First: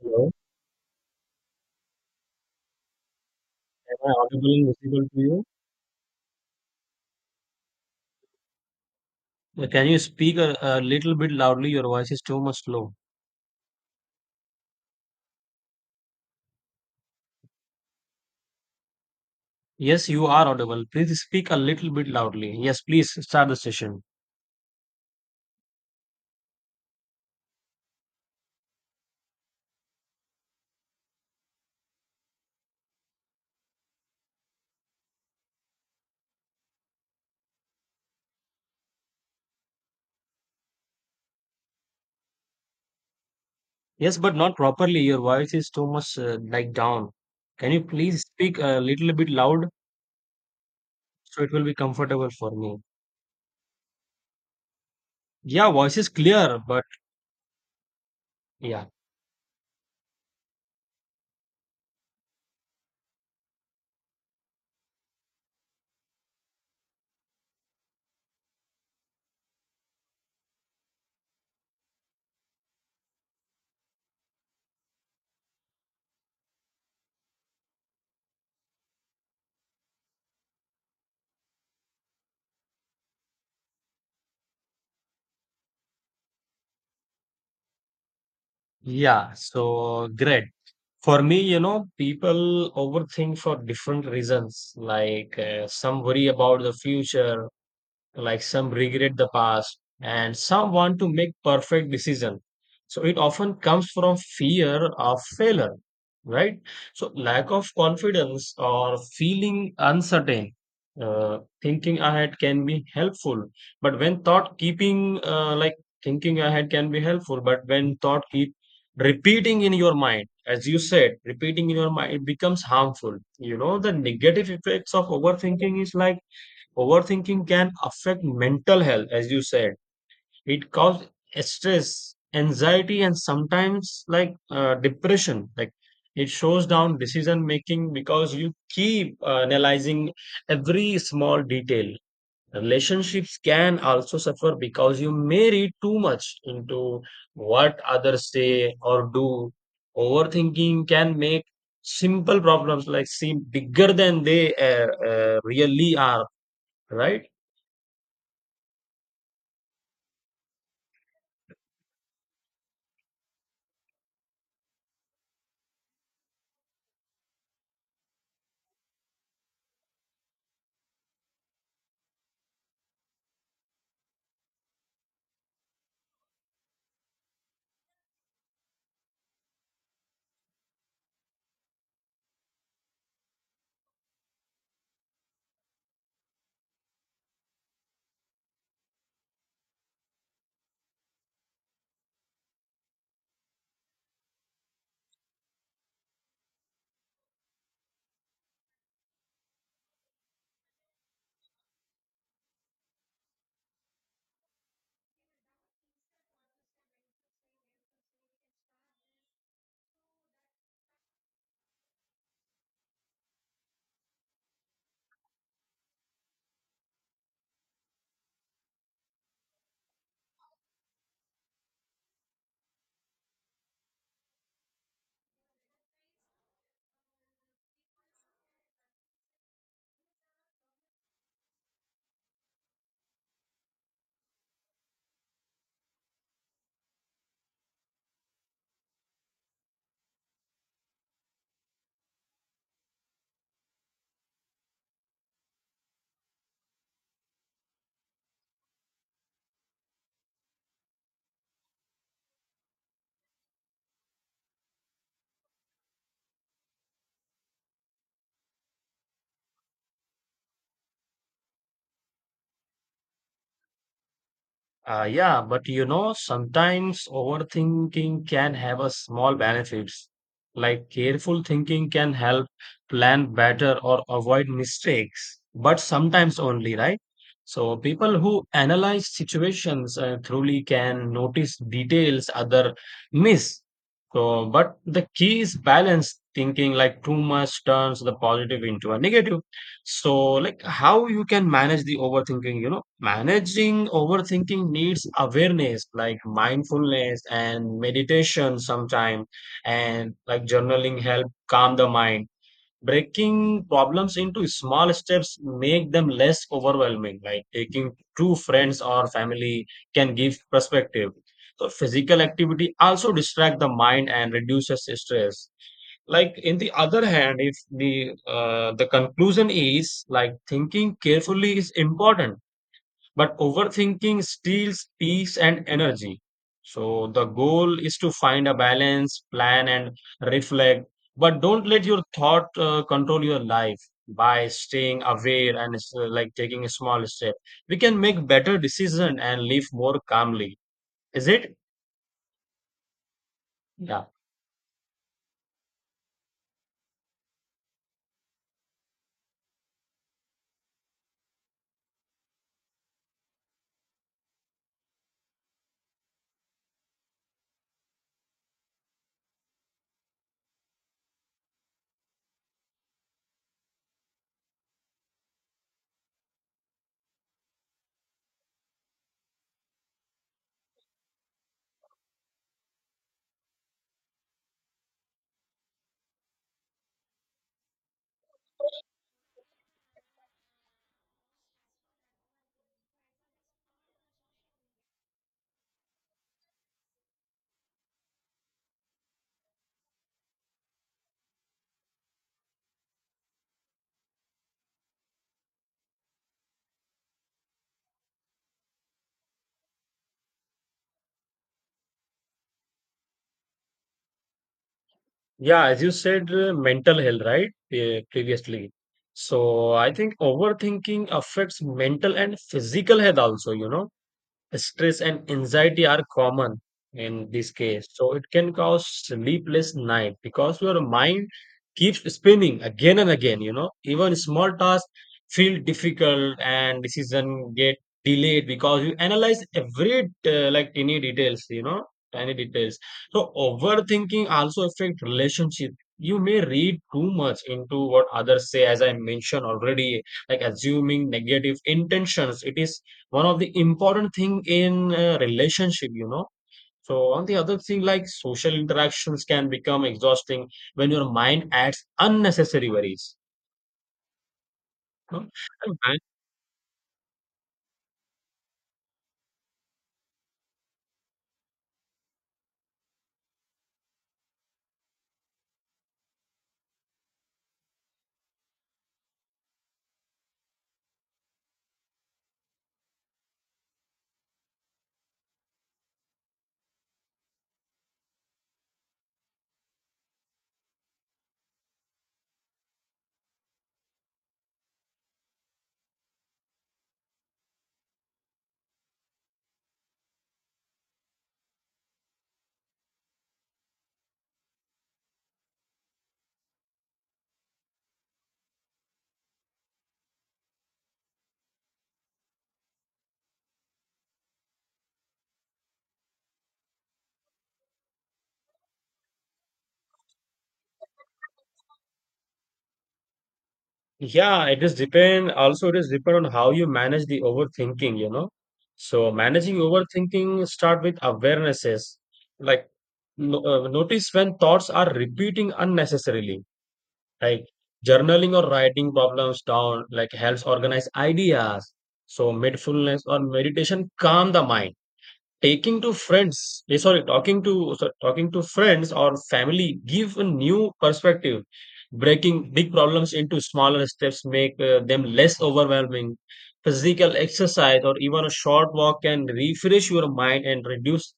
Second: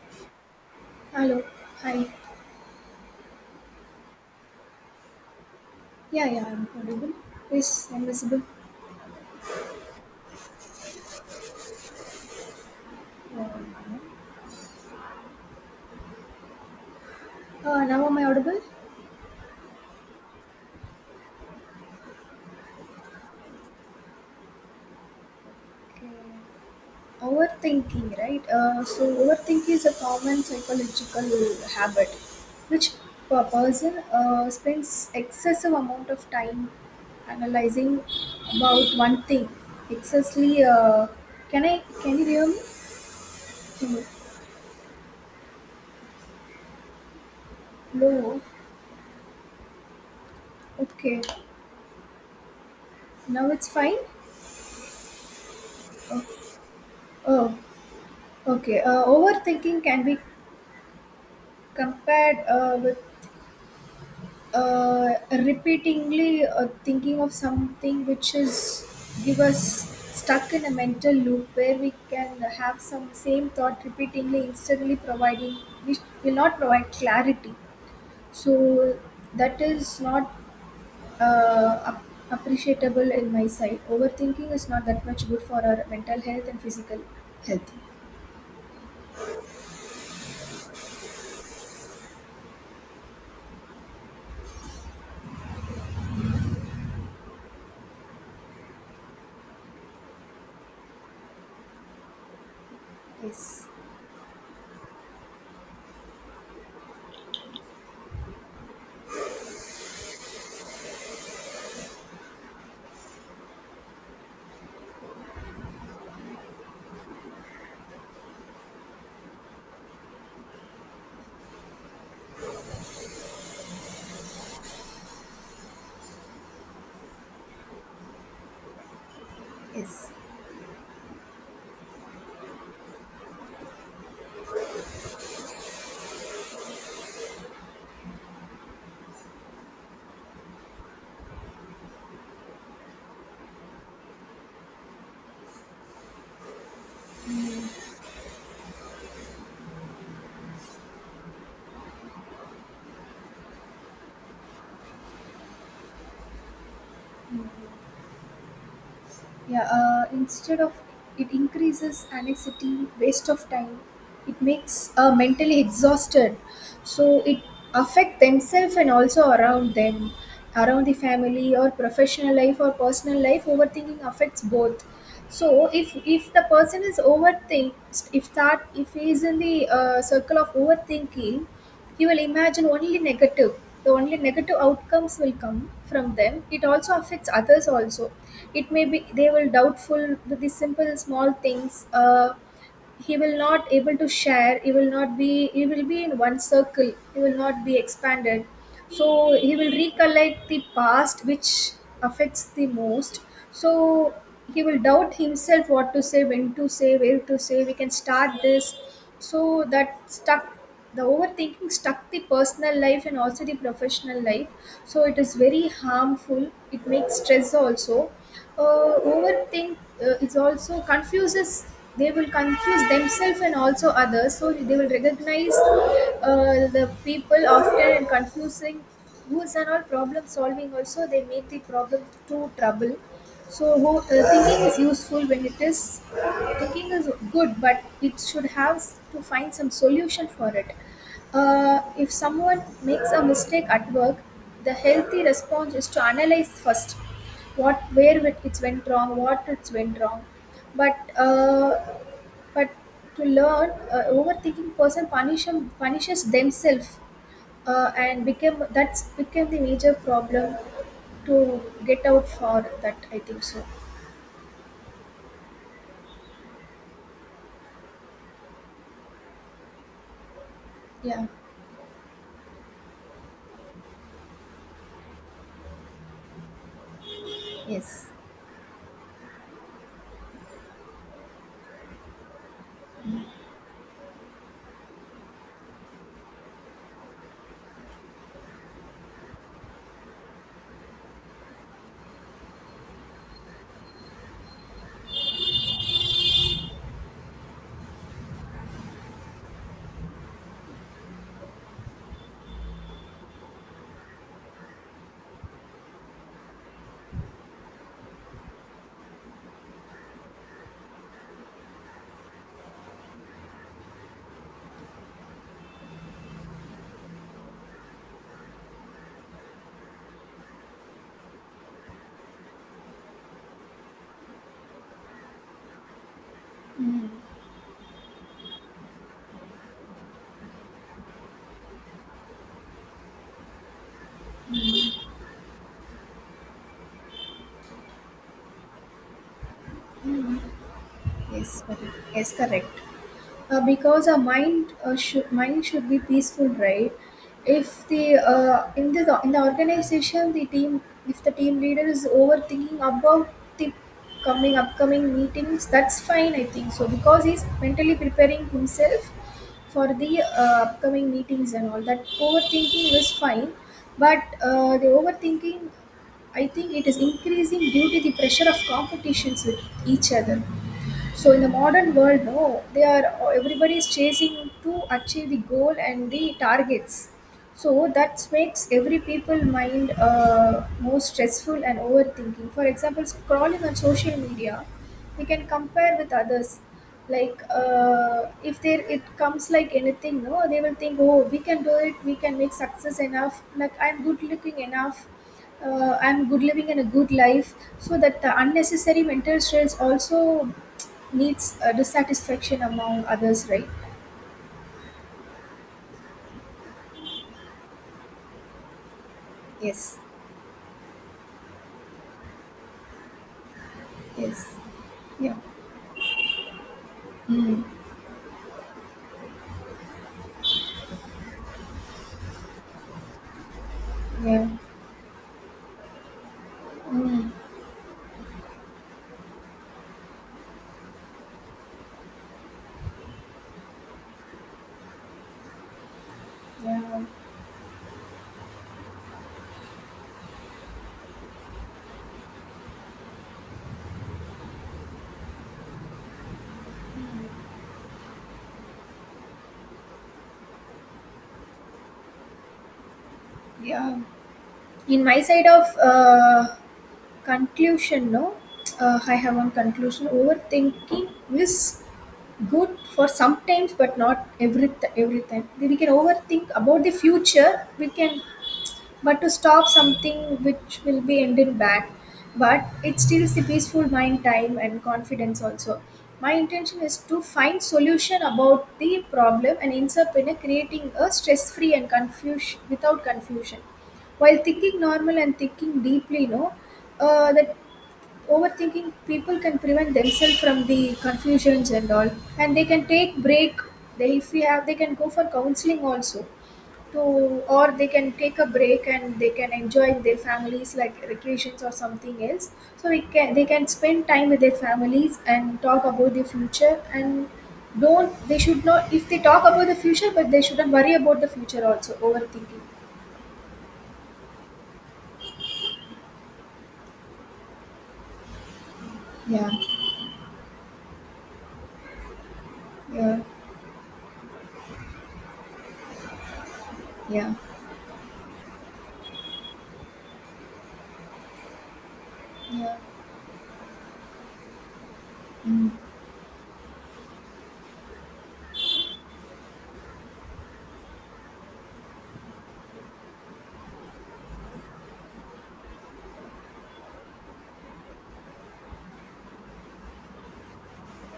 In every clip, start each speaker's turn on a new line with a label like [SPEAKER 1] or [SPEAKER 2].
[SPEAKER 1] Hello,
[SPEAKER 2] Hello. Hi.
[SPEAKER 1] am I audible and visible to you?
[SPEAKER 2] Yeah, yeah, I'm audible. Yes, I'm visible.
[SPEAKER 1] Can you speak a little bit loudly? Your voice is too much low.
[SPEAKER 2] Now am I audible?
[SPEAKER 1] Yes, you are audible. Please speak a little bit loudly. Yes, please start the session.
[SPEAKER 2] Okay. Overthinking, right? Overthinking is a common psychological habit which a person spends excessive amount of time analyzing about one thing. Excessively, can I, can you hear me? Hmm.
[SPEAKER 1] Yes, but not properly. Your voice is too much like down. Can you please
[SPEAKER 2] Low.
[SPEAKER 1] speak a little bit loud
[SPEAKER 2] Okay.
[SPEAKER 1] so it will be comfortable for me?
[SPEAKER 2] Now it's fine?
[SPEAKER 1] Yeah, voice is clear, but
[SPEAKER 2] Oh, okay.
[SPEAKER 1] yeah,
[SPEAKER 2] Overthinking can be compared with repeatedly thinking of something which is give us stuck in a mental loop where we can have some same thought repeatedly instantly providing which will not provide clarity, so that is not uh, ap- appreciable in my side. Overthinking is not that much good for our mental health and physical health.
[SPEAKER 1] yeah. So great. For me, people overthink for different reasons. Like some worry about the future, like some regret the past and some want to make perfect decision, so it often
[SPEAKER 2] Yes,
[SPEAKER 1] comes from fear of failure, right? So lack of confidence or feeling uncertain. Uh, thinking ahead can be helpful but when thought keeping like thinking ahead can be helpful but when thought keep repeating in your mind, as you said, repeating in your mind, it becomes harmful. You know, the negative effects of overthinking is like, overthinking can affect mental health, as you said.
[SPEAKER 2] yes.
[SPEAKER 1] It causes stress, anxiety, and sometimes like depression. Like it shows down decision making because you keep analyzing every small detail. Relationships can also suffer because you may read too much into what others say or do. Overthinking can make simple problems like seem bigger than they really are, right?
[SPEAKER 2] Yeah, instead of, it increases anxiety, waste of time. It makes mentally exhausted, so it affect themselves and also around them, around the family or professional life or personal life. Overthinking affects both. So if the person is overthink, if that, if he is in the circle of overthinking, you will imagine only negative. The only negative outcomes will come from them. It also affects others also. It may be they will doubtful with the simple small things. He will not able to share, he will not be, he will be in one circle, he will not be expanded, so he will recollect the past which affects the most. So he will doubt himself what to say, when to say, where to say, we can start this. So that stuck, the overthinking stuck the personal life and also the professional life. So it is very harmful, it makes stress also. Overthink Is also confuses, they will confuse themselves and also others, so they will recognize the people often and confusing rules and all. Problem solving also, they make the problem too trouble. So who, thinking is useful when it is, thinking is good but it should have to find some solution for it. If someone makes a mistake at work, the healthy response is to analyze first what, where it's went wrong, what it's went wrong, but but to learn. Overthinking person punishes themselves and became, that's became the major problem to get out for that, I think so.
[SPEAKER 1] Yeah, but you know, sometimes overthinking can have a small benefits. Like
[SPEAKER 2] Yeah.
[SPEAKER 1] careful thinking can help plan better or avoid mistakes, but sometimes only, right? So
[SPEAKER 2] Yes,
[SPEAKER 1] people who analyze situations truly can notice details other miss. So, but the key is balanced thinking, like too much turns the positive into a negative. So like how you can manage the overthinking, you know, managing overthinking needs awareness like mindfulness and meditation sometime, and like journaling help calm the mind. Breaking problems into small steps make them less overwhelming, like taking two friends or family can give perspective. So physical activity also distract the mind and reduces stress. Like, in the other hand, if the the conclusion is like thinking carefully is important, but overthinking steals peace and energy. So the goal is to find a balance, plan and reflect, but don't let your thought control your life. By staying aware and like taking a small step, we can make better decision and live more calmly. Is it?
[SPEAKER 2] yes, correct. Yes, correct.
[SPEAKER 1] Yeah.
[SPEAKER 2] Because our mind should mind should be peaceful, right? If the in the organization, the team, if the team leader is overthinking about the coming upcoming meetings, that's fine, I think so, because he's mentally preparing himself for the upcoming meetings and all that. Overthinking is fine, but the overthinking, I think it is increasing due to the pressure of competitions with each other. So in the modern world, no, they are, everybody is chasing to achieve the goal and the targets. So that makes every people mind more stressful and overthinking. For example, scrolling on social media, we can compare with others. Like if there it comes like anything, no, they will think, oh, we can do it. We can make success enough. Like, I'm good looking enough, I'm good living and a good life. So that the unnecessary mental stress also needs a dissatisfaction among others, right?
[SPEAKER 1] Yeah, as you said, mental health, right? Previously. So I
[SPEAKER 2] Yes,
[SPEAKER 1] think overthinking affects mental and physical health also, you know.
[SPEAKER 2] yes,
[SPEAKER 1] Stress and
[SPEAKER 2] yeah,
[SPEAKER 1] anxiety are common in this
[SPEAKER 2] mm,
[SPEAKER 1] case. So it can cause sleepless night because your mind keeps spinning again and again, you know. Even
[SPEAKER 2] yeah,
[SPEAKER 1] small tasks feel difficult and
[SPEAKER 2] mm,
[SPEAKER 1] decision get delayed because you analyze every like tiny details, you know, tiny details. So overthinking also affect relationship. You may read
[SPEAKER 2] yeah,
[SPEAKER 1] too much into what others say, as I mentioned already, like assuming negative intentions. It is one of the important thing in a relationship, you know. So on the other thing, like social interactions can become exhausting when your mind adds unnecessary worries,
[SPEAKER 2] yeah. In
[SPEAKER 1] you
[SPEAKER 2] my
[SPEAKER 1] know?
[SPEAKER 2] side of
[SPEAKER 1] And man-
[SPEAKER 2] conclusion, no, I have one conclusion. Overthinking is good for sometimes, but not every time. We can overthink about the future. We can, but to stop something which will be ended bad. But it steals the peaceful mind time and confidence also. My intention is to find solution about the problem and insert in a creating a stress free and confusion, without confusion, while thinking normal and thinking deeply, that overthinking people can prevent themselves from the confusions and all, and they can take break. They, if we have, they can go for counseling also to, or they can take a break and they can enjoy with their families, like vacations or something else. So we can, they can spend time with their families and talk about the future and don't, they should not, if they talk about the future but they shouldn't worry about the future also overthinking.
[SPEAKER 1] yeah, it is depend also, it is depend on how you manage the overthinking, you know. So
[SPEAKER 2] Yeah,
[SPEAKER 1] managing overthinking start with awarenesses like,
[SPEAKER 2] yeah,
[SPEAKER 1] no, notice when thoughts are repeating unnecessarily.
[SPEAKER 2] yeah,
[SPEAKER 1] Like journaling or writing problems down like helps organize ideas. So
[SPEAKER 2] yeah,
[SPEAKER 1] mindfulness or meditation calm the mind.
[SPEAKER 2] mm,
[SPEAKER 1] Taking to friends eh, sorry Talking to, talking to friends or family give a new perspective. Breaking big problems into smaller steps make them less overwhelming. Physical exercise or even a short walk can refresh your mind and reduce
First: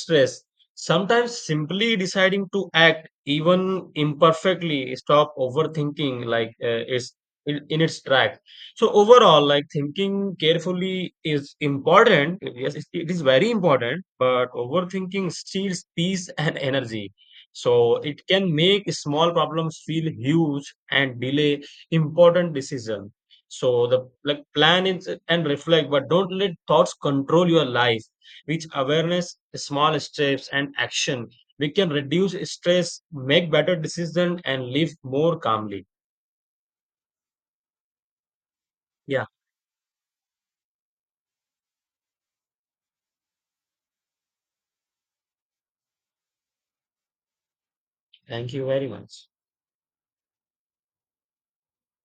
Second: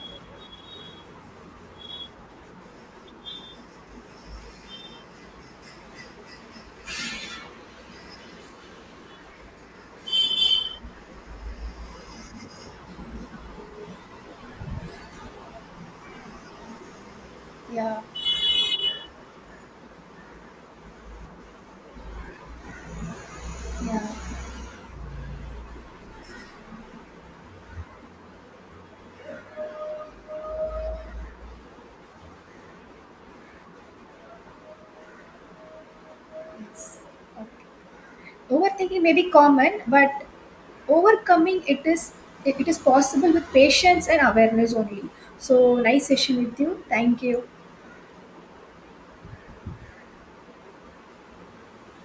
[SPEAKER 1] stress. Sometimes simply deciding to act even imperfectly stop overthinking is in its track. So overall, like thinking carefully is important. Yes, it is very important, but overthinking steals peace and energy. So
[SPEAKER 2] yeah,
[SPEAKER 1] it can make small problems feel huge and delay important decision. So
[SPEAKER 2] yeah.
[SPEAKER 1] the like plan is and reflect, but don't let thoughts control your life. With awareness, small steps, and action, we can reduce stress, make better decisions, and live more calmly.
[SPEAKER 2] Okay. Overthinking may
[SPEAKER 1] Yeah,
[SPEAKER 2] be common, but overcoming it is, it is possible with patience and awareness only. So nice session with you. Thank you.
[SPEAKER 1] thank you very much.